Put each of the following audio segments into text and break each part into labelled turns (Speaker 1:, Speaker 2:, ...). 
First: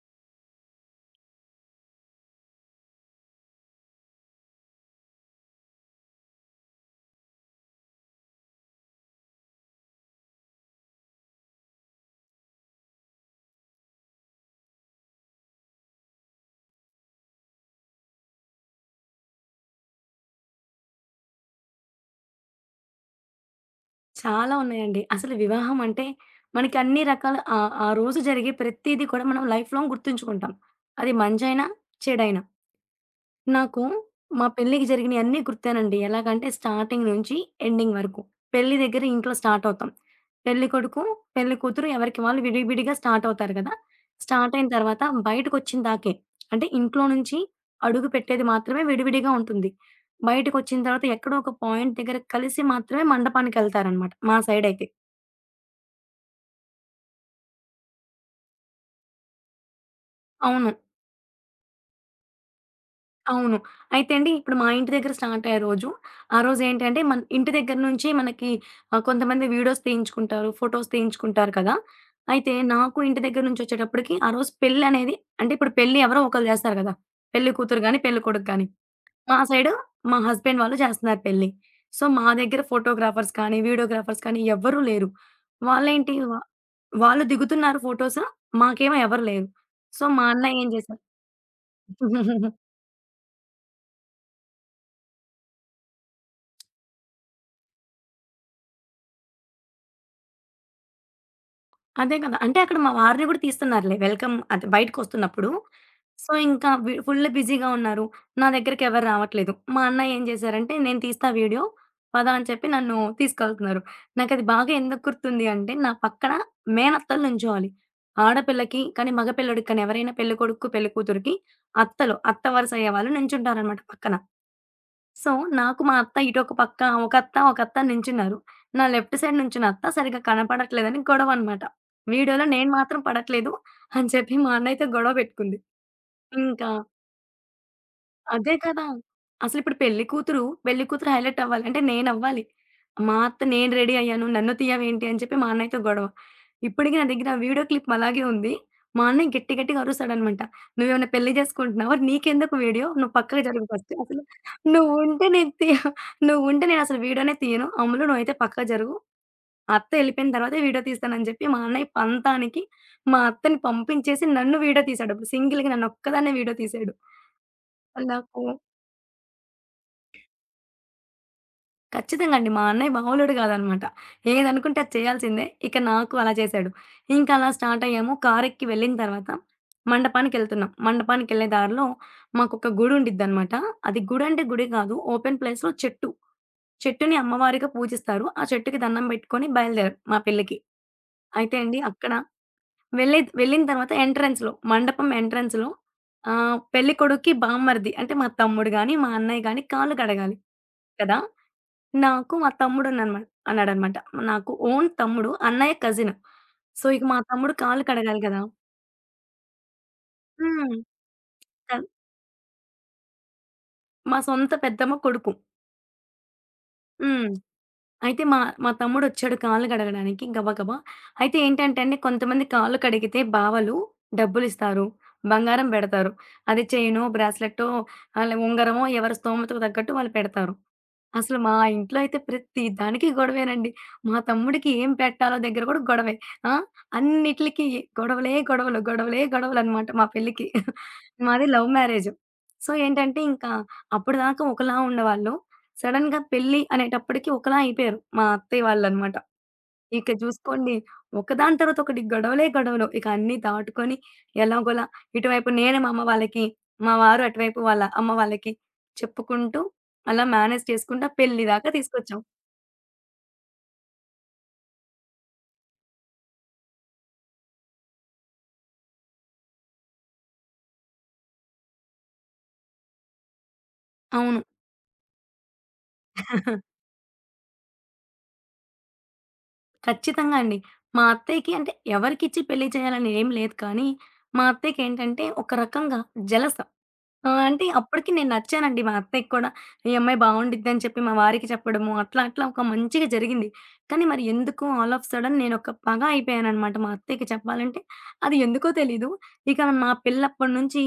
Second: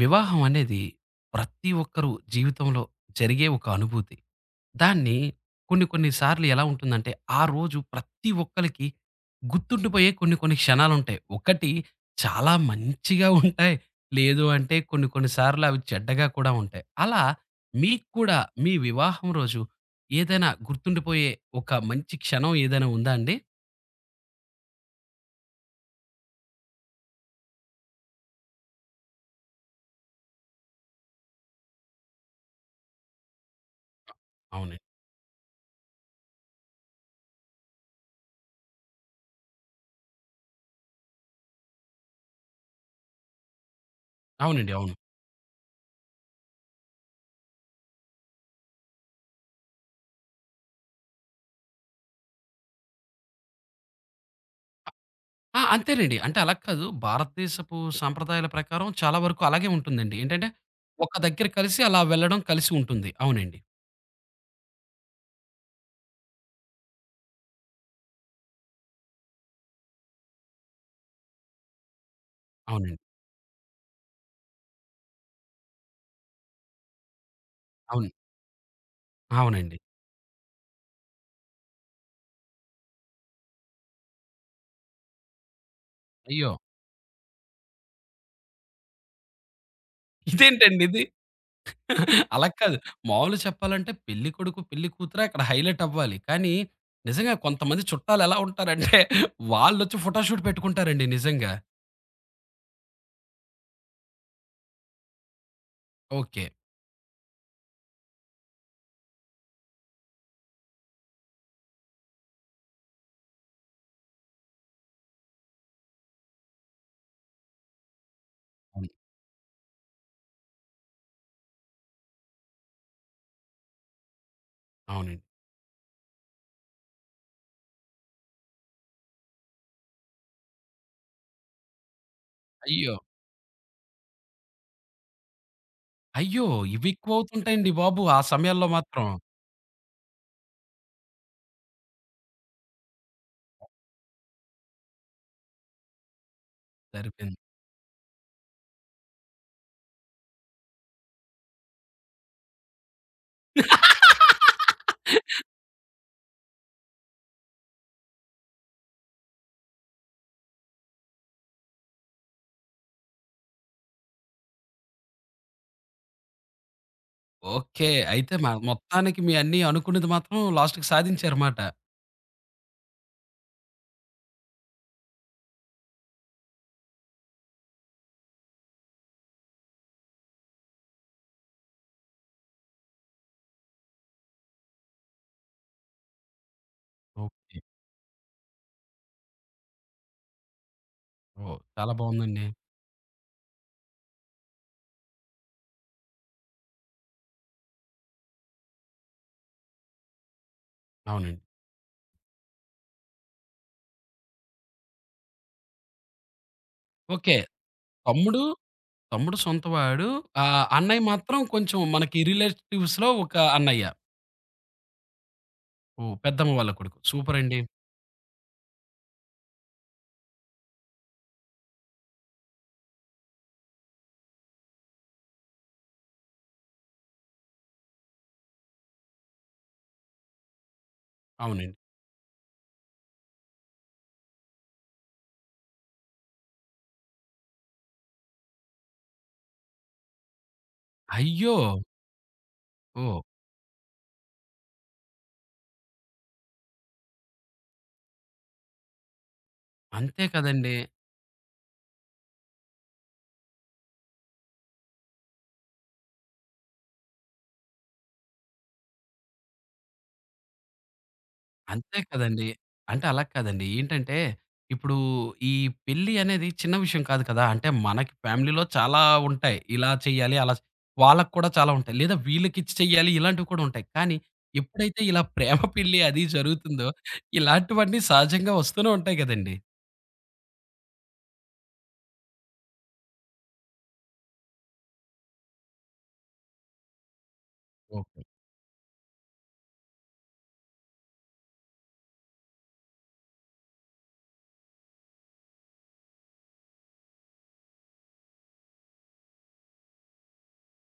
Speaker 1: వివాహం అనేది ప్రతి ఒక్కరు జీవితంలో జరిగే ఒక అనుభూతి. దాన్ని కొన్ని కొన్ని సార్లు ఎలా ఉంటుందంటే, ఆ రోజు ప్రతి ఒక్కళ్ళకి గుర్తుండిపోయే కొన్ని కొన్ని క్షణాలుంటాయి. ఒకటి చాలా మంచిగా ఉంటాయి. లేదు అంటే కొన్ని కొన్ని సార్లు అవి చెడ్డగా కూడా ఉంటాయి. అలా మీకు కూడా మీ వివాహం రోజు ఏదైనా గుర్తుండిపోయే ఒక మంచి క్షణం ఏదైనా ఉందా అండి?
Speaker 2: చాలా ఉన్నాయండి. అసలు వివాహం అంటే మనకి అన్ని రకాల ఆ రోజు జరిగే ప్రతీది కూడా మనం లైఫ్ లాంగ్ గుర్తుంచుకుంటాం. అది మంచైనా, చెడైనా. నాకు మా
Speaker 1: అవునండి.
Speaker 2: పెళ్ళికి జరిగినయన్నీ గుర్తేనండి. ఎలాగంటే స్టార్టింగ్ నుంచి ఎండింగ్ వరకు. పెళ్లి దగ్గర ఇంట్లో స్టార్ట్ అవుతాం. పెళ్లి కొడుకు, పెళ్లి కూతురు ఎవరికి వాళ్ళు విడివిడిగా స్టార్ట్ అవుతారు గదా! స్టార్ట్ అయిన
Speaker 1: అవునండి. అవును.
Speaker 2: తర్వాత బయటకొచ్చిన దాకే. అంటే ఇంట్లో నుంచి అడుగు పెట్టేది మాత్రమే విడివిడిగా ఉంటుంది. బయటకొచ్చిన తర్వాత ఎక్కడో ఒక పాయింట్ దగ్గర కలిసి మాత్రమే మండపానికెళ్తారనమాట మా సైడయితే.
Speaker 1: ఆ! అంతేనండి. అంటే అలా కాదు. భారతదేశపు సాంప్రదాయాల ప్రకారం చాలా వరకు అలాగే ఉంటుందండి. ఏంటంటే,
Speaker 2: అవును.
Speaker 1: ఒక దగ్గర కలిసి అలా వెళ్ళడం కలిసి ఉంటుంది.
Speaker 2: అవును.
Speaker 1: అవునండి.
Speaker 2: అయితే అండి ఇప్పుడు మా ఇంటి దగ్గర స్టార్ట్ అయ్యే రోజు, ఆ రోజేంటంటే మన ఇంటి దగ్గర నుంచి మనకి కొంతమంది వీడియోస్ తీయించుకుంటారు, ఫోటోస్ తీయించుకుంటారు కదా! అయితే నాకు
Speaker 1: అవునండి.
Speaker 2: ఇంటి దగ్గర నుంచొచ్చేటప్పటికి ఆ రోజు పెళ్లనేది అంటే ఇప్పుడు పెళ్లి ఎవరో ఒకళ్ళు చేస్తారు కదా! పెళ్లి కూతురు గాని,
Speaker 1: అవును.
Speaker 2: పెళ్లి కొడుకు గాని. మా సైడు
Speaker 1: అవునండి.
Speaker 2: మా హస్బెండ్ వాళ్ళు చేస్తున్నారు పెళ్లి. సో, మా దగ్గర ఫోటోగ్రాఫర్స్ కానీ, వీడియోగ్రాఫర్స్ కానీ ఎవ్వరూ లేరు. వాళ్ళేంటి
Speaker 1: అయ్యో!
Speaker 2: వాళ్ళు దిగుతున్నారు ఫోటోస్. మాకేమో ఎవరు లేరు. సో, మా అన్నయ్య ఏం
Speaker 1: ఇదేంటండి
Speaker 2: చేశారు
Speaker 1: ఇది? అలా కాదు. మామూలుగా చెప్పాలంటే పెళ్లి కొడుకు, పెళ్లి కూతురు అక్కడ హైలైట్ అవ్వాలి. కానీ నిజంగా కొంతమంది చుట్టాలు ఎలా ఉంటారంటే, వాళ్ళొచ్చి ఫోటో షూట్ పెట్టుకుంటారండి నిజంగా.
Speaker 2: అదే కదా! అంటే అక్కడ మా వారిని గూడా తీస్తున్నారులే. వెల్కమ్ అంటే బయటికొస్తున్నప్పుడు. So,
Speaker 1: okay.
Speaker 2: ఇంకా వి ఫుల్ బిజీగా ఉన్నారు. నా దగ్గరికి ఎవరు రావట్లేదు. మా అన్నయ్య ఏం చేశారంటే, "నేను తీస్తా వీడియో. పద" అని చెప్పి నన్ను తీసుకెళ్తున్నారు. నాకది బాగా ఎందుకు గుర్తుంది అంటే, నా పక్కన మేనత్తలు నుంచోవాలి. ఆడపిల్లకి
Speaker 1: అవును.
Speaker 2: కానీ, మగ పిల్లోడికి కానీ ఎవరైనా పెళ్ళికొడుక్కు, పెళ్ళికూతురికి అత్తలు, అత్త వరుస అయ్యేవాళ్ళు నుంచుంటారనమాట పక్కన.
Speaker 1: అవునండి.
Speaker 2: సో, నాకు మా అత్త ఇటొక పక్క, ఒక అత్త నించున్నారు. నా లెఫ్ట్ సైడ్ నుంచున్న అత్త సరిగ్గా కనపడట్లేదని గొడవనమాట. వీడియోలో నేను
Speaker 1: అయ్యో!
Speaker 2: మాత్రం పడట్లేదు అని చెప్పి మా అన్నయ్యతో గొడవ పెట్టుకుంది.
Speaker 1: అయ్యో!
Speaker 2: ఇంకా
Speaker 1: ఇవి ఎక్కువ అవుతుంటాయండి బాబు ఆ
Speaker 2: అదే
Speaker 1: సమయాల్లో
Speaker 2: కదా!
Speaker 1: మాత్రం.
Speaker 2: అసలిప్పుడు పెళ్లి కూతురు హైలైట్ అవ్వాలి. అంటే నేనవ్వాలి. మా అత్త నేను రెడీ అయ్యాను. నన్ను తీయవేంటి అని చెప్పి మా అన్నయ్యతో గొడవ. ఇప్పటికి నా దగ్గర ఆ
Speaker 1: సరిపోయింది.
Speaker 2: వీడియో క్లిప్ అలాగే ఉంది. మా అన్నయ్య గట్టి గట్టిగా అరుస్తాడనమాట. "నువ్వేమైనా పెళ్లి చేసుకుంటున్నావా? నీకెందుకు వీడియో? నువ్వు పక్కకి జరుగు ఫస్ట్. అసలు నువ్వుంటే నేను తీ నువ్వుంటే నేనసలు వీడియోనే తీయను. అమ్ములు నువ్వైతే పక్కకి జరుగు. అత్త ఎళ్ళిపోయిన తర్వాతే వీడియో తీస్తానని" చెప్పి మా అన్నయ్య పంతానికి మా అత్తని పంపించేసి నన్ను వీడియో తీసాడు. అప్పుడు సింగిల్‌గా నన్నొక్కదాన్నే వీడియో తీసాడు.
Speaker 1: ఓకే. అయితే
Speaker 2: నాకు
Speaker 1: మొత్తానికి మీ అన్నీ అనుకున్నది మాత్రం లాస్ట్‌కి సాధించారుమాట.
Speaker 2: ఖచ్చితంగా అండి. మా అన్నయ్య మామూలోడు కాదనమాట. ఏదనుకుంటే అది చేయాల్సిందే. ఇక నాకు అలా చేశాడు. ఇంకా అలా స్టార్ట్ అయ్యాము. కారెక్కి వెళ్ళిన తర్వాత మండపానికెళ్తున్నాం. మండపానికెళ్ళే దారిలో మాకొక గుడి ఉండిద్దనమాట. అది గుడి అంటే గుడి కాదు. ఓపెన్ ప్లేస్‌లో చెట్టు. చెట్టుని
Speaker 1: ఓకే.
Speaker 2: అమ్మవారిగా పూజిస్తారు. ఆ చెట్టుకి దండం పెట్టుకొని బయలుదేరాం మా పెళ్ళికి. అయితే
Speaker 1: ఓహ్!
Speaker 2: అండి
Speaker 1: చాలా
Speaker 2: అక్కడ
Speaker 1: బావుందండి.
Speaker 2: వెళ్ళిన తర్వాత ఎంట్రన్స్‌లో మండపం ఎంట్రన్స్‌లో పెళ్ళికొడుక్కి, బామ్మర్ది అంటే మా తమ్ముడు గాని, మా అన్నయ్య గాని కాళ్ళు కడగాలి కదా!
Speaker 1: అవునండి.
Speaker 2: నాకు మా తమ్ముడున్నాడనమాట అన్నాడనమాట. నాకు ఓన్ తమ్ముడు. అన్నయ్య కజిన్. సో, ఇక మా
Speaker 1: ఓకే.
Speaker 2: తమ్ముడు కాళ్ళు కడగాలి గదా!
Speaker 1: తమ్ముడు, తమ్ముడు సొంతవాడు.
Speaker 2: హ్మ్.
Speaker 1: అన్నయ్య మాత్రం కొంచెం
Speaker 2: కల్
Speaker 1: మనకి రిలేటివ్స్‌లో ఒక అన్నయ్య.
Speaker 2: మా సొంత పెద్దమ్మ కొడుకు.
Speaker 1: ఓహ్! పెద్దమ్మ వాళ్ళ కొడుకు.
Speaker 2: హ్మ్.
Speaker 1: సూపరండి.
Speaker 2: అయితే మా మా తమ్ముడొచ్చాడు కాళ్ళు కడగడానికి గబా గబా. అయితే ఏంటంటే అండి, కొంతమంది కాళ్ళు కడిగితే బావలు డబ్బులిస్తారు. బంగారం బెడతారు. అది చైనో, బ్రాస్లెట్టో, అలా ఉంగరమో ఎవరి స్తోమతకు తగ్గట్టు వాళ్ళు పెడతారు. అసలు మా
Speaker 1: అవునండి.
Speaker 2: ఇంట్లో అయితే ప్రతి దానికి గొడవేనండి. మా తమ్ముడికి ఏం పెట్టాలో దగ్గర కూడా గొడవే. ఆ! అన్నిట్లికి గొడవలే గొడవలు, గొడవలే గొడవలనమాట మా పెళ్ళికి. మాది
Speaker 1: అయ్యో!
Speaker 2: Love marriage. సో, ఏంటంటే
Speaker 1: ఓహ్!
Speaker 2: ఇంకా అప్పటిదాకా ఒకలా ఉండేవాళ్ళు. సడెన్‌గా పెళ్లి అనేటప్పటికి ఒకలా అయిపోయారు మా అత్తయ్య వాళ్ళనమాట. ఇక
Speaker 1: అంతే కదండీ.
Speaker 2: జూసుకోండి ఒకదాని తర్వాత ఒకటి గొడవలే గొడవలు. ఇక అన్నీ దాటుకొని ఎలాగోలా ఇటువైపు నేను మా అమ్మ వాళ్ళకి, మా వారు అటువైపు వాళ్ళ అమ్మ వాళ్ళకి చెప్పుకుంటూ అలా మేనేజ్ చేసుకుంటా పెళ్లి దాకా
Speaker 1: అంతే
Speaker 2: తీసుకొచ్చాం.
Speaker 1: కదండీ. అంటే అలా కాదండి. ఏంటంటే, ఇప్పుడు ఈ పెళ్లి అనేది చిన్న విషయం కాదు కదా! అంటే మనకి ఫ్యామిలీలో చాలా ఉంటాయి. ఇలా చేయాలి, అలా చే- వాళ్ళకి కూడా చాలా ఉంటాయి. లేదా వీళ్ళకిచ్చి చెయ్యాలి ఇలాంటివి కూడా ఉంటాయి. కానీ
Speaker 2: అవును.
Speaker 1: ఎప్పుడైతే ఇలా ప్రేమ పెళ్లి అది జరుగుతుందో, ఇలాంటివన్నీ సహజంగా వస్తూనే ఉంటాయి గదండీ!
Speaker 2: ఖచ్చితంగా అండి. మా అత్తయ్యకి అంటే ఎవరికిచ్చి పెళ్లి చేయాలని ఏం లేదు కానీ, మా అత్తయ్యకేంటంటే ఒక రకంగా జెలస్. ఆ! అంటే అప్పటికి
Speaker 1: ఓకే.
Speaker 2: నేను నచ్చానండి. మా అత్తయ్యకి కూడా, "ఈ అమ్మాయి బావుండిద్దని" చెప్పి మా వారికి చెప్పడము, అట్లా అట్లా ఒక మంచిగా జరిగింది. కానీ మరి ఎందుకో ఆల్ ఆఫ్ సడెన్ నేనొక పగ అయిపోయాననమాట మా అత్తయ్యకి చెప్పాలంటే. అది ఎందుకో తెలీదు. ఇక మా పిల్లప్పటినుంచి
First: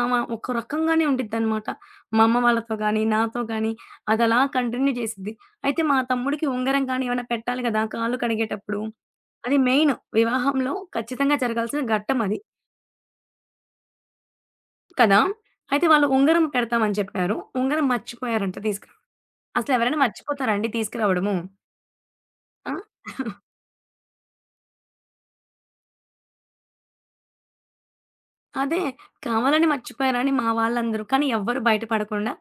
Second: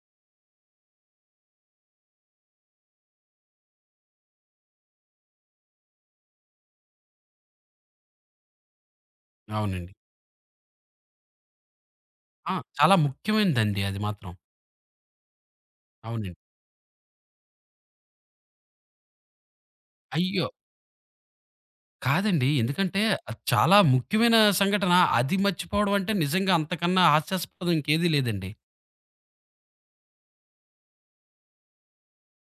Speaker 2: ఆమ ఒక రకంగానే ఉండిద్దనమాట. మా అమ్మ వాళ్ళతో గానీ, నాతో గానీ అదలా కంటిన్యూ చేసిద్ది. అయితే మా తమ్ముడికి ఉంగరం కానీ ఏమైనా పెట్టాలి కదా! కాళ్ళు కడిగేటప్పుడు. అది
Speaker 1: అవునండి.
Speaker 2: మెయిన్ వివాహంలో ఖచ్చితంగా జరగాల్సిన ఘట్టం అది.
Speaker 1: ఆ! చాలా ముఖ్యమైనదండి అది మాత్రం.
Speaker 2: కదా! అయితే వాళ్ళు
Speaker 1: అవునండి.
Speaker 2: ఉంగరం పెడతామని చెప్పారు. ఉంగరం మర్చిపోయారంట తీసుకురావడం. అసలెవరైనా
Speaker 1: అయ్యో!
Speaker 2: మర్చిపోతారా అండి తీసుకురావడము?
Speaker 1: కాదండి.
Speaker 2: ఆ!
Speaker 1: ఎందుకంటే, అది చాలా ముఖ్యమైన సంఘటన. అది మర్చిపోవడం అంటే నిజంగా అంతకన్నా హాస్యాస్పదం ఇంకేది లేదండి.
Speaker 2: అదే. కావాలని మర్చిపోయారని మా వాళ్ళందరూ. కానీ ఎవ్వరు బయట పడకుండా,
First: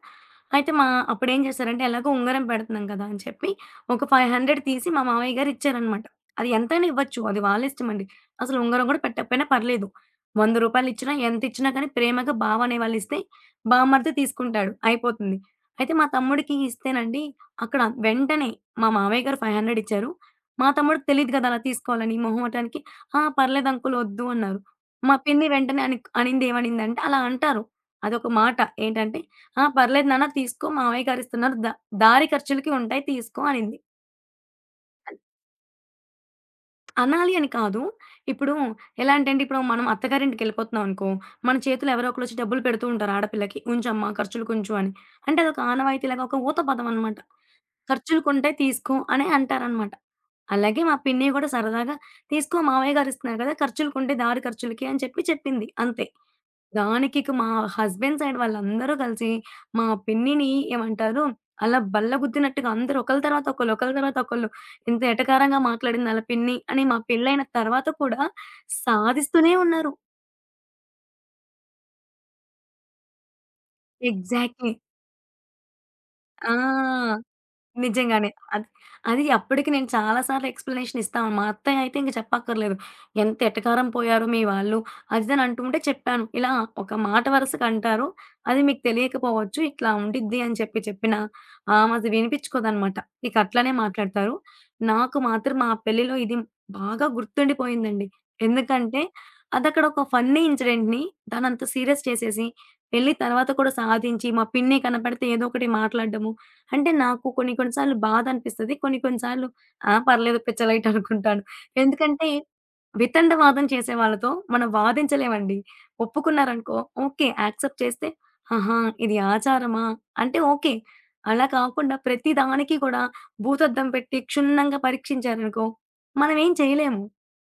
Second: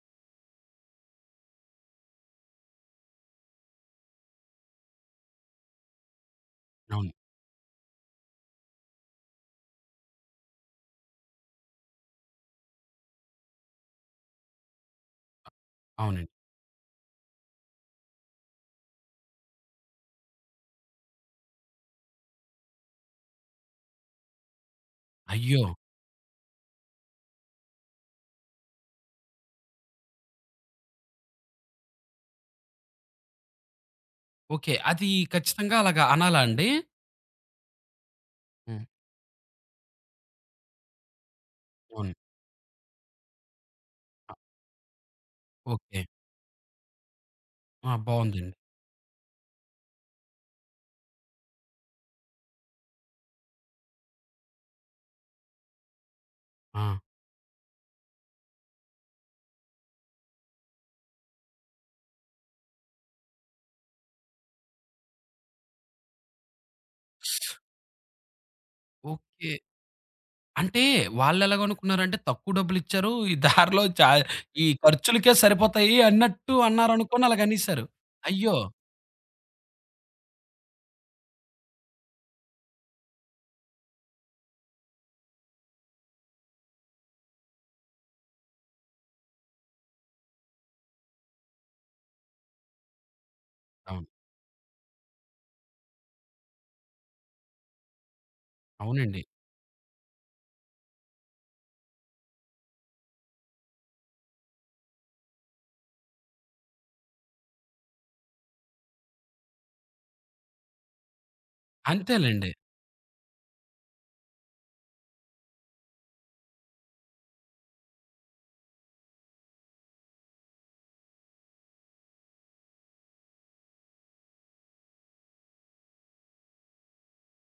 Speaker 2: అయితే మా అప్పుడేం చేశారంటే, ఎలాగో ఉంగరం పెడుతున్నాం కదా అని చెప్పి, ఒక 500 తీసి మా మామయ్య గారు ఇచ్చారనమాట. అది ఎంతైనా
Speaker 1: అవును.
Speaker 2: ఇవ్వచ్చు. అది వాళ్ళ ఇష్టమండి. అసలు ఉంగరం కూడా పెట్టకపోయినా పర్లేదు. రూ. 100 ఇచ్చినా, ఎంత ఇచ్చినా కానీ ప్రేమగా బావ అనేవాళ్ళు ఇస్తే, బావమరిది తీసుకుంటాడు. అయిపోతుంది. అయితే మా
Speaker 1: అవునండి.
Speaker 2: తమ్ముడికి ఇస్తేనండి, అక్కడ వెంటనే మా మామయ్య గారు 500 ఇచ్చారు. మా తమ్ముడికి తెలీదు కదా! అలా తీసుకోవాలని. మొహమాటానికి, "ఆ! పర్లేదు అంకుల్ వద్దు" అన్నారు. మా పిన్ని
Speaker 1: అయ్యో!
Speaker 2: వెంటనే అని అనిందేమనిందంటే అలా అంటారు. అదొక మాట. ఏంటంటే, "ఆ! పర్లేదు నాన్న తీసుకో మావయ్య గారిస్తున్నారు. దారి ఖర్చులకి ఉంటాయి తీసుకో" అనింది.
Speaker 1: ఓకే. అది ఖచ్చితంగా అలాగా అనాలా అండి?
Speaker 2: అనాలి అని కాదు. ఇప్పుడు
Speaker 1: హ్మ్.
Speaker 2: ఎలా అంటే అండి, ఇప్పుడు మనం అత్తగారింటికెళ్ళిపోతున్నాం అనుకో, మన చేతిలో ఎవరో
Speaker 1: అవును.
Speaker 2: ఒకళ్ళొచ్చి డబ్బులు పెడుతూ ఉంటారు ఆడపిల్లకి. "ఉంచమ్మా ఖర్చులకుంచు" అని. అంటే అదొక
Speaker 1: ఓకే.
Speaker 2: ఆనవాయితీ లాగా ఒక ఊత పదం అనమాట.
Speaker 1: ఆ! బావుందండి.
Speaker 2: "ఖర్చులకుంటాయి తీసుకో" అనే అంటారనమాట. అలాగే మా పిన్ని గూడా సరదాగా "తీసుకో మావయ్య గారిస్తున్నారు గదా! ఖర్చులకుంటే దారి ఖర్చులకి" అని చెప్పి చెప్పింది అంతే.
Speaker 1: ఆ!
Speaker 2: దానికిక మా హస్బెండ్ సైడ్ వాళ్ళందరూ కలిసి, మా పిన్నిని ఏమంటారు, అలా బల్ల గుద్దినట్టుగా అందరూ ఒకళ్ళ తర్వాత ఒకళ్ళు ఇంత ఎటకారంగా మాట్లాడింది ఆళ్ళ పిన్ని అని మా పెళ్లైన తర్వాత కూడా
Speaker 1: ఓకే.
Speaker 2: సాధిస్తూనే ఉన్నారు.
Speaker 1: అంటే వాళ్ళెలాగనుకున్నారంటే తక్కువ డబ్బులిచ్చారు. ఈ దారిలో ఈ
Speaker 2: ఎగ్జాక్ట్‌లీ.
Speaker 1: ఖర్చులకే సరిపోతాయి
Speaker 2: ఆ!
Speaker 1: అన్నట్టు అన్నారనుకోని అలాగనేసారు.
Speaker 2: నిజంగానే.
Speaker 1: అయ్యో!
Speaker 2: అది అది అప్పటికి నేను చాలా సార్లు ఎక్స్‌ప్లనేషన్ ఇస్తాను. మా అత్తయ్య అయితే ఇంక చెప్పక్కర్లేదు. ఎంత ఎటకారం పోయారు మీ వాళ్ళు, అది ఇది అని అంటుంటే చెప్పాను. ఇలా ఒక మాట వరుసకు అంటారు. అది మీకు తెలియకపోవచ్చు. ఇట్లా ఉండిద్ది అని చెప్పి చెప్పిన ఆమె అది వినిపించుకోదనమాట. ఇక అట్లనే
Speaker 1: అవును.
Speaker 2: మాట్లాడతారు. నాకు మాత్రం మా పెళ్లిలో ఇది బాగా గుర్తుండిపోయిందండి. ఎందుకంటే
Speaker 1: అవునండి.
Speaker 2: అదక్కడ ఒక ఫన్నీ ఇన్సిడెంట్‌ని దాన్నంత సీరియస్ చేసేసి పెళ్లి తర్వాత కూడా సాధించి మా పిన్ని కనపడితే ఏదో ఒకటి మాట్లాడడము. అంటే నాకు కొన్ని కొన్ని సార్లు బాధ అనిపిస్తది. కొన్ని కొన్ని సార్లు ఆ! పర్లేదు పిచ్చలైట్ అనుకుంటాను. ఎందుకంటే
Speaker 1: అంతేలెండి.
Speaker 2: వితండవాదం చేసే వాళ్ళతో మనం వాదించలేమండి. ఒప్పుకున్నారనుకో ఓకే. యాక్సెప్ట్ చేస్తే ఆహా! ఇది ఆచారమా? అంటే ఓకే. అలా కాకుండా ప్రతి దానికి కూడా భూతద్దం పెట్టి క్షుణ్ణంగా పరీక్షించారనుకో, మనమేం చేయలేము.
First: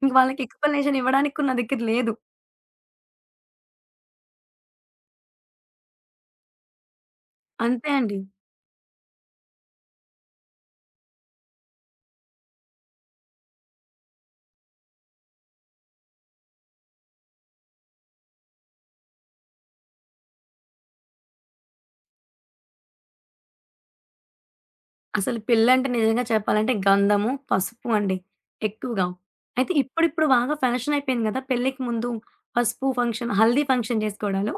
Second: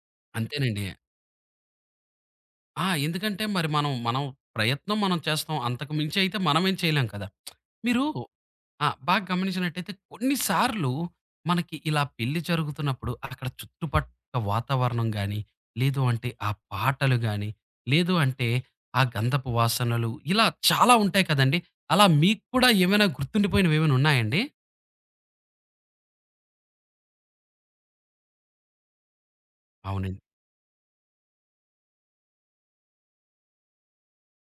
Speaker 2: ఇంక వాళ్ళకి
Speaker 1: అంతేనండి.
Speaker 2: ఎక్స్‌ప్లనేషన్ ఇవ్వడానికి కూడా నా దగ్గర లేదు.
Speaker 1: ఆ! ఎందుకంటే మరి మనం మనం ప్రయత్నం మనం చేస్తాం. అంతకు మించి అయితే మనమేం చేయలేం కదా!
Speaker 2: అంతే
Speaker 1: మీరు
Speaker 2: అండి.
Speaker 1: ఆ! బాగా గమనించినట్టయితే కొన్ని సార్లు మనకి ఇలా పెళ్లి జరుగుతున్నప్పుడు అక్కడ చుట్టుపక్క వాతావరణం గాని, లేదు అంటే ఆ పాటలు గాని, లేదు అంటే ఆ గంధపు వాసనలు ఇలా చాలా ఉంటాయి కదండీ! అలా మీకు కూడా ఏమైనా గుర్తుండిపోయినవేమైనా ఉన్నాయండి?
Speaker 2: అసలు పిల్లంటే నిజంగా చెప్పాలంటే గంధము, పసుపు అండి ఎక్కువగా. అయితే
Speaker 1: అవునండి.
Speaker 2: ఇప్పుడిప్పుడు బాగా ఫ్యాషన్ అయిపోయింది గదా! పెళ్ళికి ముందు పసుపు ఫంక్షన్, హల్దీ ఫంక్షన్ జేసుకోవడాలు.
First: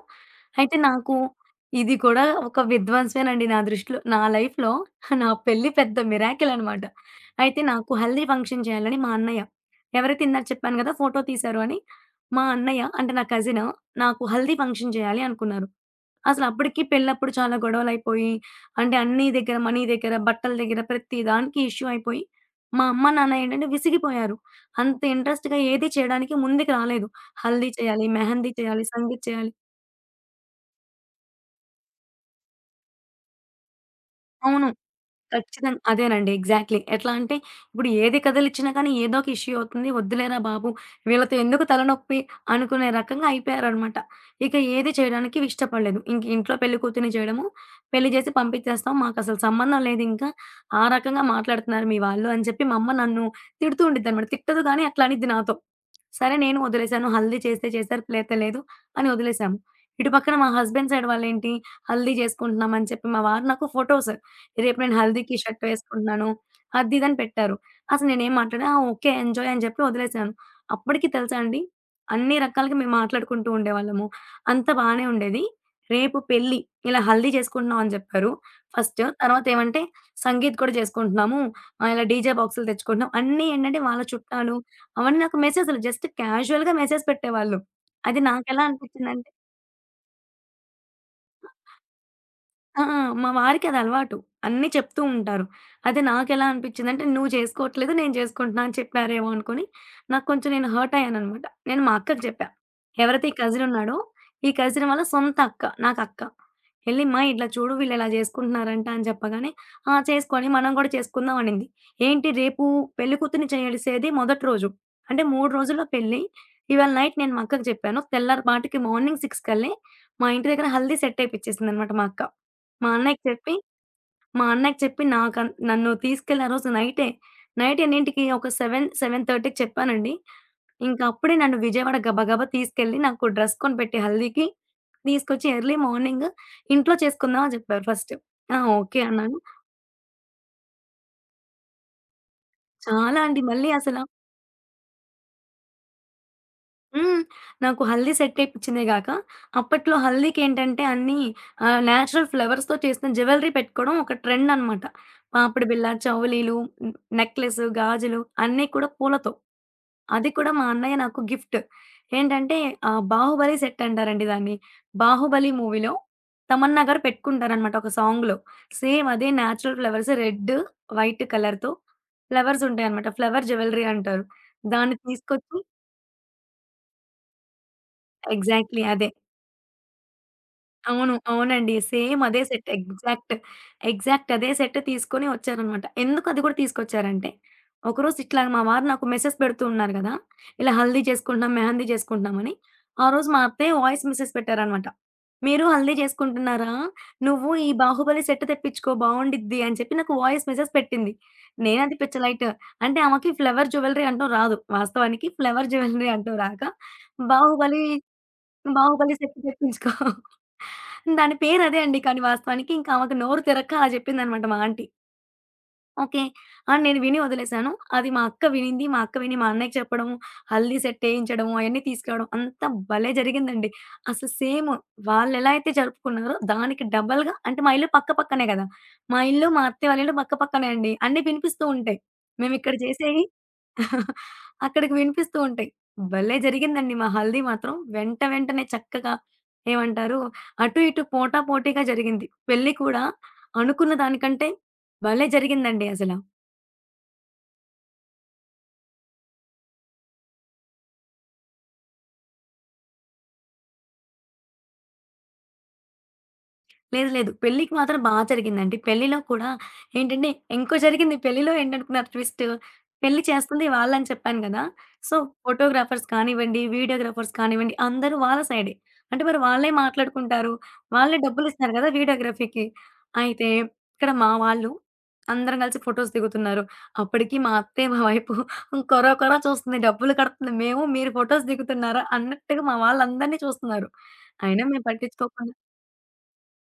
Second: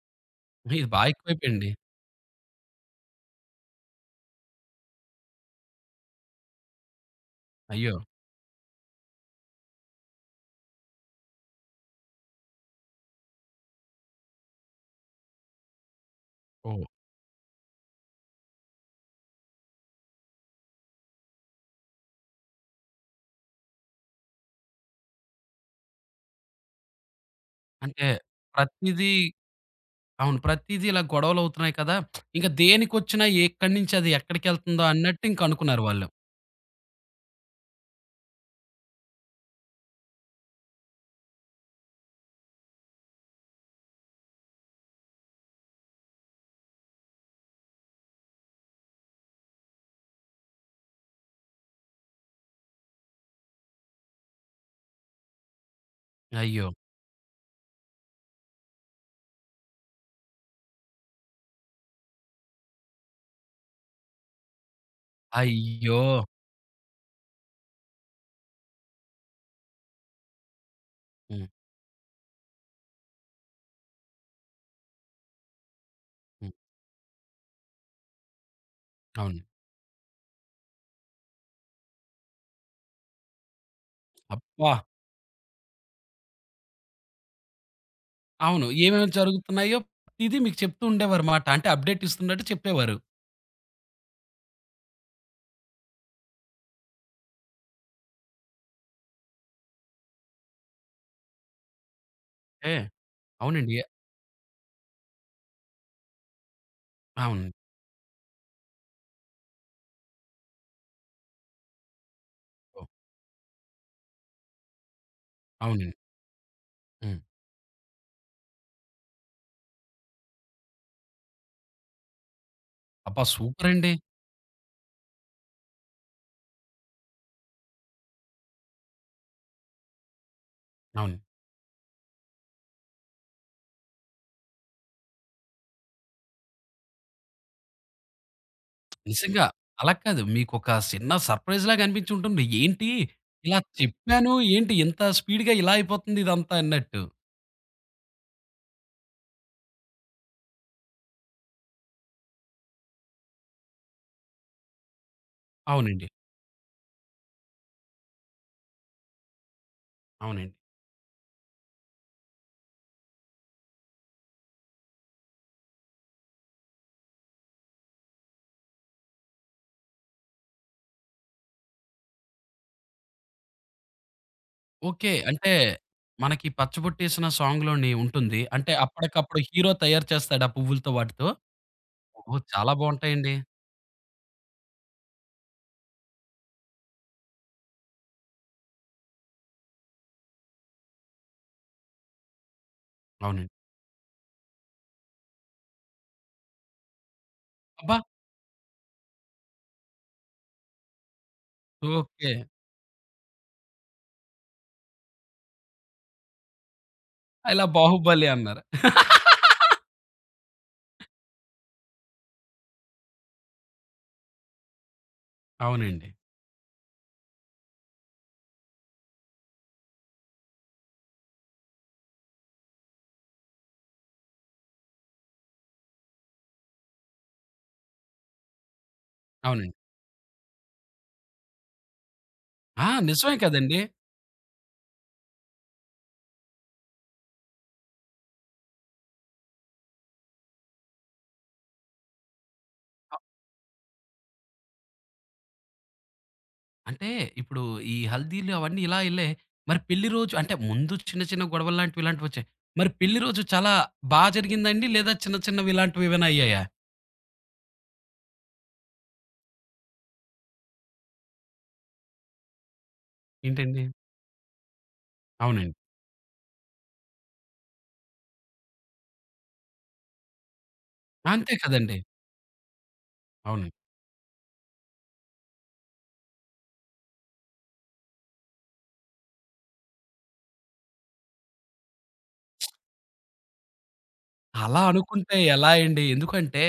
Speaker 2: అయితే
Speaker 1: ఇది బాగా
Speaker 2: నాకు
Speaker 1: ఎక్కువైపోయింది.
Speaker 2: ఇది కూడా ఒక విధ్వంసమేనండి నా దృష్టిలో. నా లైఫ్‌లో నా పెళ్లి పెద్ద మిరాకిల్ అనమాట. అయితే నాకు
Speaker 1: అయ్యో!
Speaker 2: హల్దీ ఫంక్షన్ చేయాలని మా అన్నయ్య ఎవరైతే ఇందాక చెప్పాను గదా! ఫోటో తీశారు అని. మా అన్నయ్య అంటే నా కజిన్ నాకు హల్దీ ఫంక్షన్ చేయాలి అనుకున్నారు. అసలప్పటికి
Speaker 1: ఓహ్!
Speaker 2: పెళ్ళప్పుడు చాలా గొడవలయిపోయి, అంటే అన్నీ దగ్గర, మనీ దగ్గర, బట్టల దగ్గర ప్రతి దానికి ఇష్యూ అయిపోయి, మా అమ్మ, నాన్న ఏంటంటే విసిగిపోయారు. అంత ఇంట్రెస్ట్‌గా ఏది చేయడానికి ముందుకు రాలేదు. హల్దీ చేయాలి,
Speaker 1: అంటే
Speaker 2: మెహందీ చేయాలి,
Speaker 1: ప్రతీదీ
Speaker 2: సంగీత్ చేయాలి
Speaker 1: అవును. ప్రతీదీ ఇలా గొడవలవుతున్నాయి కదా! ఇంక దేనికొచ్చినా ఎక్కడి నుంచి అది
Speaker 2: అవును.
Speaker 1: ఎక్కడికెళ్తుందో అన్నట్టు ఇంక
Speaker 2: ఖచ్చితంగా.
Speaker 1: అనుకున్నారు వాళ్ళు.
Speaker 2: అదేనండి. ఎగ్జాక్ట్‌లీ. ఎట్లా అంటే, ఇప్పుడు ఏది కథలిచ్చినా కానీ ఏదో ఒక ఇష్యూ అవుతుంది. వద్దులేరా బాబు! వీళ్ళతో ఎందుకు తలనొప్పి అనుకునే రకంగా అయిపోయారనమాట. ఇక ఏది చేయడానికి ఇష్టపడలేదు. ఇంక ఇంట్లో పెళ్లి కూతుర్ని చేయడము, పెళ్లి చేసి పంపించేస్తాం. మాకసలు సంబంధం లేదింకా. ఆ రకంగా మాట్లాడుతున్నారు మీ వాళ్ళు అని చెప్పి మా అమ్మ నన్ను తిడుతూ ఉండిద్దనమాట. తిట్టదు గానీ అట్లా అనిద్ది నాతో. సరే నేను
Speaker 1: అయ్యో!
Speaker 2: వదిలేసాను. హల్దీ చేస్తే చేశారు. లేతే లేదు అని వదిలేసాము. ఇటు పక్కన మా హస్బెండ్ సైడ్ వాళ్ళేంటి, హల్దీ చేసుకుంటున్నామని చెప్పి మా వారు నాకు ఫోటోస్ రేపు నేను హల్దీకి షర్ట్
Speaker 1: అయ్యో!
Speaker 2: వేసుకుంటున్నాను. అది ఇది అని పెట్టారు. అసలు నేనేం మాట్లాడా, ఆ! ఓకే. ఎంజాయ్ అని చెప్పి వదిలేసాను. అప్పటికి తెలుసా
Speaker 1: హ్మ్.
Speaker 2: అండి, అన్ని రకాలుగా మేము మాట్లాడుకుంటూ ఉండేవాళ్ళము. అంతా బానే ఉండేది. రేపు
Speaker 1: హ్మ్.
Speaker 2: పెళ్లి, ఇలా హల్దీ చేసుకుంటున్నాం అని చెప్పారు ఫస్ట్.
Speaker 1: అవును.
Speaker 2: తర్వాత ఏమంటే సంగీత్ కూడా చేసుకుంటున్నాము. ఇలా డీజే బాక్సులు తెచ్చుకుంటున్నాం. అన్నీ ఏంటంటే వాళ్ళ చుట్టాలు
Speaker 1: అబ్బా!
Speaker 2: అవన్నీ నాకు మెసేజ్‌లు జస్ట్ క్యాజుయల్‌గా మెసేజ్ పెట్టేవాళ్ళు. అది నాకెలా
Speaker 1: అవును. ఏమేమి
Speaker 2: అనిపించిందంటే
Speaker 1: జరుగుతున్నాయో ప్రతీదీ మీకు చెప్తూ ఉండేవారుమాట. అంటే అప్‌డేట్ ఇస్తున్నట్టు
Speaker 2: ఆ!
Speaker 1: చెప్పేవారు.
Speaker 2: ఆ! మా వారికదలవాటు. అన్నీ చెప్తూ ఉంటారు. అదే నాకెలా అనిపిచ్చిందంటే, "నువ్వు చేసుకోవట్లేదు, నేను చేసుకుంటున్నా" అని చెప్పారేమో అనుకోని, నాకు కొంచెం నేను హర్టయ్యాననమాట. నేను మా అక్కకి చెప్పా.
Speaker 1: ఏ
Speaker 2: ఎవరైతే ఈ
Speaker 1: అవునండి.
Speaker 2: కజినున్నాడో, ఈ కజిన్ వాళ్ళ సొంత అక్క, నాకక్క. "ఎళ్లి మా ఇట్లా
Speaker 1: అవును.
Speaker 2: చూడు వీళ్ళిలా చేసుకుంటున్నారంట" అని చెప్పగానే, "ఆ! చేసుకోండి, మనం గూడా చేసుకుందాం" అనింది. ఏంటి రేపు
Speaker 1: ఓహ్!
Speaker 2: పెళ్లి కూతుర్ని చేసేది మొదటి రోజు. అంటే 3 రోజుల్లో
Speaker 1: అవునండి.
Speaker 2: పెళ్లి. ఇవాళ నైట్
Speaker 1: హ్మ్.
Speaker 2: నేను మా అక్కకి చెప్పాను. తెల్లారి పాటికి మార్నింగ్ 6 కల్లే మా ఇంటి దగ్గర హల్దీ సెట్ ఏపిచ్చేసిందనమాట మా అక్క. మా అన్నయ్యకి
Speaker 1: అబ్బా!
Speaker 2: చెప్పి,
Speaker 1: సూపరండి.
Speaker 2: నన్ను తీసుకెళ్ళి ఆ రోజు నైటే, నైట్ ఎన్నింటికి ఒక 7, 7:30కి చెప్పానండి. ఇంక
Speaker 1: అవును.
Speaker 2: అప్పుడే నన్ను విజయవాడ గబగబా తీసుకెళ్ళి నాకు డ్రెస్ కొనిపెట్టి హల్దీకి, తీసుకొచ్చి ఎర్లీ మార్నింగ్ ఇంట్లో చేసుకుందాం అని చెప్పారు ఫస్ట్. ఆ! ఓకే అన్నాను.
Speaker 1: నిజంగా అలా కాదు. మీకొక చిన్న సర్ప్రైజ్‌లాగా అనిపించి ఉంటుంది. ఏంటి
Speaker 2: చాలా అండి
Speaker 1: ఇలా
Speaker 2: మళ్ళీ అసల
Speaker 1: చెప్పాను, ఏంటి ఇంత స్పీడ్‌గా ఇలా అయిపోతుంది ఇదంతా అన్నట్టు.
Speaker 2: హ్మ్. నాకు హల్దీ సెట్ ఏపిచ్చిందే గాక, అప్పట్లో హల్దీకేంటంటే అన్నీ నేచురల్ ఫ్లవర్స్‌తో చేసిన జ్యువెలరీ పెట్టుకోవడం ఒక ట్రెండ్ అనమాట. పాపిడి బిళ్ళ,
Speaker 1: అవునండి.
Speaker 2: చౌలీలు, హ్మ్, నెక్లెసు, గాజులు అన్నీ కూడా పూలతో. అది కూడా
Speaker 1: అవునండి.
Speaker 2: మా అన్నయ్య నాకు గిఫ్ట్. ఏంటంటే 'బాహుబలి' సెట్ అంటారండి దాన్ని. 'బాహుబలి' మూవీలో తమన్నా గారు పెట్టుకుంటారనమాట ఒక సాంగ్‌లో. సేమ్ అదే నేచురల్ ఫ్లవర్స్ రెడ్, వైట్ కలర్‌తో ఫ్లవర్స్ ఉంటాయనమాట. ఫ్లవర్ జ్యువెలరీ అంటారు. దాన్ని
Speaker 1: ఓకే. అంటే
Speaker 2: తీసుకొచ్చి
Speaker 1: మనకి 'పచ్చబొట్టేసిన' సాంగ్‌లోని ఉంటుంది. అంటే
Speaker 2: ఎగ్జాక్ట్‌లీ అదే.
Speaker 1: అప్పటికప్పుడు హీరో తయారు చేస్తాడా పువ్వులతో
Speaker 2: అవును.
Speaker 1: వాటితో?
Speaker 2: అవునండి. సేమ్ అదే
Speaker 1: ఓహ్!
Speaker 2: సెట్.
Speaker 1: చాలా
Speaker 2: ఎగ్జాక్ట్.
Speaker 1: బావుంటాయండి.
Speaker 2: ఎగ్జాక్ట్ అదే సెట్ తీసుకొని వచ్చారనమాట. ఎందుకు అది కూడా తీసుకొచ్చారంటే, ఒకరోజు ఇట్లా మా వారు నాకు మెసేజ్ పెడుతూ ఉన్నారు గదా! ఇలా హల్దీ చేసుకుంటున్నాం, మెహందీ చేసుకుంటున్నామని. ఆ రోజు మా
Speaker 1: అవునండి.
Speaker 2: అత్తయ్య వాయిస్ మెసేజ్ పెట్టారనమాట. "మీరు హల్దీ చేసుకుంటున్నారా? నువ్వు ఈ
Speaker 1: అబ్బా!
Speaker 2: బాహుబలి సెట్ తెప్పించుకో బావుండిద్ది" అని చెప్పి నాకు వాయిస్ మెసేజ్ పెట్టింది. నేనది
Speaker 1: ఓకే.
Speaker 2: పిచ్చలైట్. అంటే ఆమెకి ఫ్లవర్ జ్యువెలరీ అంటూ రాదు. వాస్తవానికి ఫ్లవర్ జ్యువెలరీ అంటూ రాక
Speaker 1: ఇలా
Speaker 2: బాహుబలి
Speaker 1: 'బాహుబలి' అన్నారు.
Speaker 2: బాహుబలి సెట్ తెప్పించుకో. దాని పేరదే అండి. కానీ వాస్తవానికి ఇంకా ఆమెకు నోరు తిరక్క అలా చెప్పిందనమాట మా ఆంటీ.
Speaker 1: అవునండి.
Speaker 2: ఓకే. ఆ! నేను విని వదిలేసాను. అది మా అక్క వినింది. మా అక్క విని మా అన్నయ్యకి చెప్పడం, హల్దీ సెట్ ఏయించడం అయన్నీ తీసుకురావడం అంతా భలే జరిగిందండి. అసలు సేమ్ వాళ్ళెలా అయితే జరుపుకున్నారో దానికి డబల్‌గా అంటే మా ఇల్లు పక్క పక్కనే గదా! మా ఇల్లు, మా
Speaker 1: అవునండి.
Speaker 2: అత్తయ్య వాళ్ళ ఇల్లు పక్క పక్కనే అండి. అన్నీ వినిపిస్తూ ఉంటాయి. మేమిక్కడ
Speaker 1: ఆ!
Speaker 2: చేసేయి
Speaker 1: నిజమే కదండీ.
Speaker 2: అక్కడికి వినిపిస్తూ ఉంటాయి. భలే జరిగిందండి మా హల్దీ మాత్రం. వెంట వెంటనే చక్కగా ఏమంటారు, అటు ఇటు పోటాపోటీగా జరిగింది. పెళ్లి కూడా
Speaker 1: అ
Speaker 2: అనుకున్న దానికంటే భలే జరిగిందండి అసల.
Speaker 1: అంటే ఇప్పుడు ఈ హల్దీలు అవన్నీ ఇలా ఎళ్ళాయి. మరి పెళ్లి రోజు అంటే ముందు చిన్న చిన్న గొడవలు లాంటివి ఇలాంటివొచ్చాయి. మరి పెళ్లి రోజు చాలా బా జరిగిందండి? లేదా చిన్న చిన్నవి ఇలాంటివి ఏమైనా అయ్యాయా?
Speaker 2: లేదు. లేదు. పెళ్ళికి మాత్రం బా జరిగిందండి. పెళ్ళిలో కూడా ఏంటంటే ఇంకో జరిగింది పెళ్ళిలో ఏంటనుకున్నారు ట్విస్ట్. పెళ్లి చేస్తుంది
Speaker 1: ఏంటండి?
Speaker 2: వాళ్ళని చెప్పాను గదా! సో,
Speaker 1: అవునండి.
Speaker 2: ఫోటోగ్రాఫర్స్ కానివ్వండి, వీడియోగ్రాఫర్స్ కానివ్వండి అందరూ వాళ్ళ సైడే. అంటే మరి వాళ్ళే మాట్లాడుకుంటారు. వాళ్ళే
Speaker 1: అంతే
Speaker 2: డబ్బులిస్తారు గదా!
Speaker 1: కదండీ.
Speaker 2: వీడియోగ్రఫీకి. అయితే
Speaker 1: అవునండి.
Speaker 2: ఇక్కడ మా వాళ్ళు అందరం కలిసి ఫోటోస్ దిగుతున్నారు. అప్పటికి మా అత్తయ్య మా వైపు కొర కొర చూస్తుంది. డబ్బులు కడుతుంది. మేము మీరు ఫోటోస్ దిగుతున్నారా అన్నట్టుగా మా వాళ్ళందరిని చూస్తున్నారు. అయినా
Speaker 1: అలా
Speaker 2: మేము
Speaker 1: అనుకుంటే
Speaker 2: పట్టించుకోకుండా
Speaker 1: ఎలా అండి? ఎందుకంటే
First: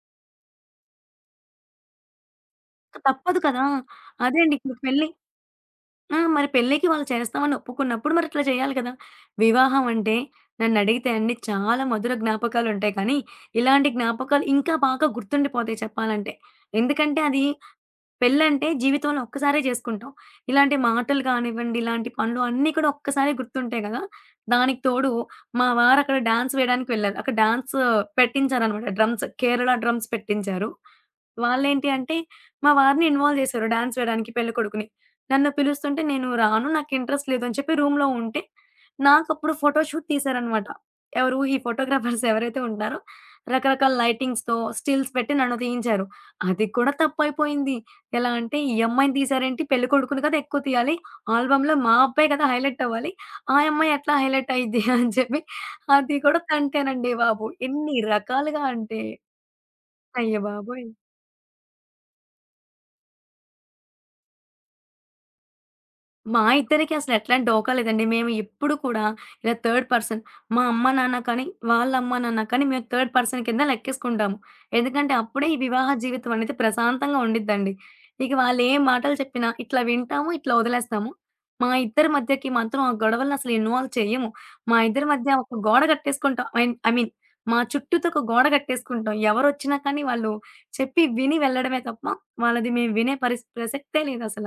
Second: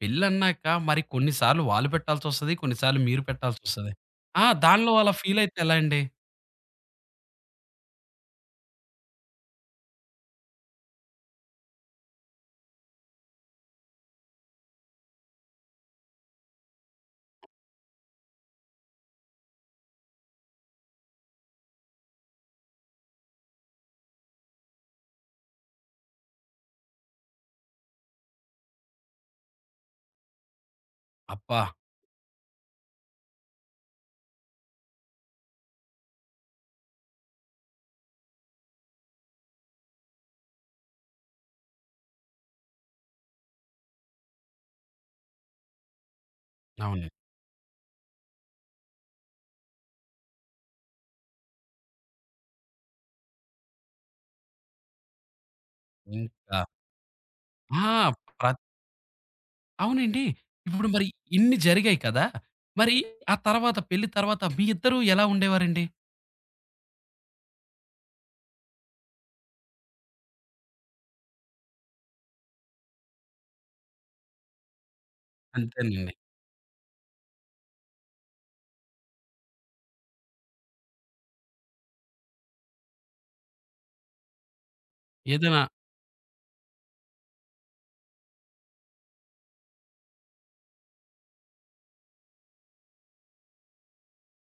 Speaker 1: పెళ్లన్నాక మరి కొన్ని సార్లు వాళ్ళు పెట్టాల్సొస్తది. కొన్ని సార్లు మీరు
Speaker 2: తప్పదు కదా!
Speaker 1: పెట్టాల్సొస్తది.
Speaker 2: అదే
Speaker 1: ఆ!
Speaker 2: అండి. ఇప్పుడు
Speaker 1: దానిలో
Speaker 2: పెళ్లి
Speaker 1: అలా ఫీలయితే ఎలా అండి?
Speaker 2: ఆ! మరి పెళ్ళికి వాళ్ళు చేస్తామని ఒప్పుకున్నప్పుడు మరి ఇట్లా చేయాలి కదా! వివాహం అంటే నన్నడిగితే అండి చాలా మధుర జ్ఞాపకాలుంటాయి కానీ, ఇలాంటి జ్ఞాపకాలు ఇంకా బాగా గుర్తుండిపోతాయి చెప్పాలంటే. ఎందుకంటే అది పెళ్ళంటే జీవితంలో ఒక్కసారే చేసుకుంటాం. ఇలాంటి మాటలు కానివ్వండి, ఇలాంటి పనులు అన్నీ కూడా ఒక్కసారే గుర్తుంటాయి గదా! దానికి తోడు మా వారక్కడ డాన్స్ వేయడానికి వెళ్లారు. అక్కడ డాన్స్ పెట్టించారనమాట. డ్రమ్స్ కేరళ డ్రమ్స్ పెట్టించారు.
Speaker 1: అబ్బా!
Speaker 2: వాళ్ళేంటి అంటే మా వారిని ఇన్వాల్వ్ చేశారు డాన్స్ వేయడానికి పెళ్ళికొడుకుని. నన్ను పిలుస్తుంటే నేను రాను. నాకు ఇంట్రెస్ట్ లేదు అని చెప్పి రూమ్‌లో ఉంటే నాకప్పుడు ఫోటో షూట్ తీశారనమాట. ఎవరు ఈ ఫోటోగ్రాఫర్స్ ఎవరైతే ఉంటారో రకరకాల లైటింగ్స్‌తో స్టిల్స్ పెట్టి నన్ను తీయించారు. అది కూడా
Speaker 1: అవును.
Speaker 2: తప్పైపోయింది. ఎలా అంటే, ఈ అమ్మాయిని తీశారేంటి పెళ్లి కొడుకుని కదా ఎక్కువ తీయాలి. ఆల్బమ్‌లో మా అబ్బాయి కదా హైలైట్ అవ్వాలి. ఆ అమ్మాయి ఎట్లా హైలైట్ అయ్యిద్ది అని చెప్పి అది కూడా
Speaker 1: ఇంకా
Speaker 2: తంటేనండి బాబు.
Speaker 1: ఆ!
Speaker 2: ఎన్ని రకాలుగా
Speaker 1: ప్రత్
Speaker 2: అంటే
Speaker 1: అవునండి.
Speaker 2: అయ్య బాబోయ్!
Speaker 1: ఇప్పుడు మరి ఇన్ని జరిగాయి కదా! మరి ఆ తర్వాత పెళ్లి తర్వాత మీ ఇద్దరూ ఎలా ఉండేవారండి?
Speaker 2: మా ఇద్దరికి అసలు ఎట్లాంటి డోకా లేదండి. మేము ఎప్పుడు కూడా ఇలా థర్డ్ పర్సన్ మా అమ్మ, నాన్న కానీ, వాళ్ళ అమ్మ, నాన్న కానీ మేము థర్డ్ పర్సన్ కింద లెక్కేసుకుంటాము. ఎందుకంటే అప్పుడే ఈ వివాహ
Speaker 1: అంతేనండి.
Speaker 2: జీవితం అనేది ప్రశాంతంగా ఉండిద్దండి. ఇక వాళ్ళు ఏ మాటలు చెప్పినా ఇట్లా వింటాము, ఇట్లా వదిలేస్తాము. మా ఇద్దరి మధ్యకి మాత్రం ఆ గొడవలను అసలు ఇన్వాల్వ్ చెయ్యము. మా ఇద్దరి మధ్య ఒక
Speaker 1: ఏదైనా
Speaker 2: గోడ కట్టేసుకుంటాం. ఐ ఐ మీన్ మా చుట్టూతో ఒక గోడ కట్టేసుకుంటాం. ఎవరొచ్చినా కానీ వాళ్ళు చెప్పి విని వెళ్ళడమే తప్ప వాళ్ళది మేము వినే ప్రసక్తే లేదసల.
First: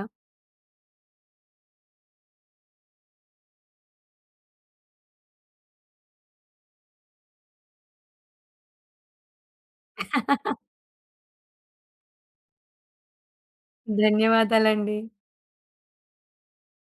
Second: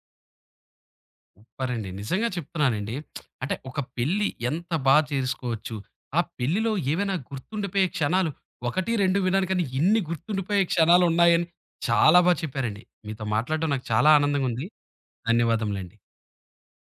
Speaker 1: సూపరండి. నిజంగా చెప్తున్నానండి. అంటే ఒక పెళ్లి ఎంత బా చేసుకోవచ్చు. ఆ పెళ్లిలో ఏవైనా గుర్తుండిపోయే క్షణాలు 1, 2 విన్నాను కానీ ఇన్ని గుర్తుండిపోయే క్షణాలున్నాయని చాలా బా చెప్పారండి. మీతో మాట్లాడడం నాకు చాలా ఆనందంగా ఉంది.
Speaker 2: ధన్యవాదాలండి.
Speaker 1: ధన్యవాదములండి.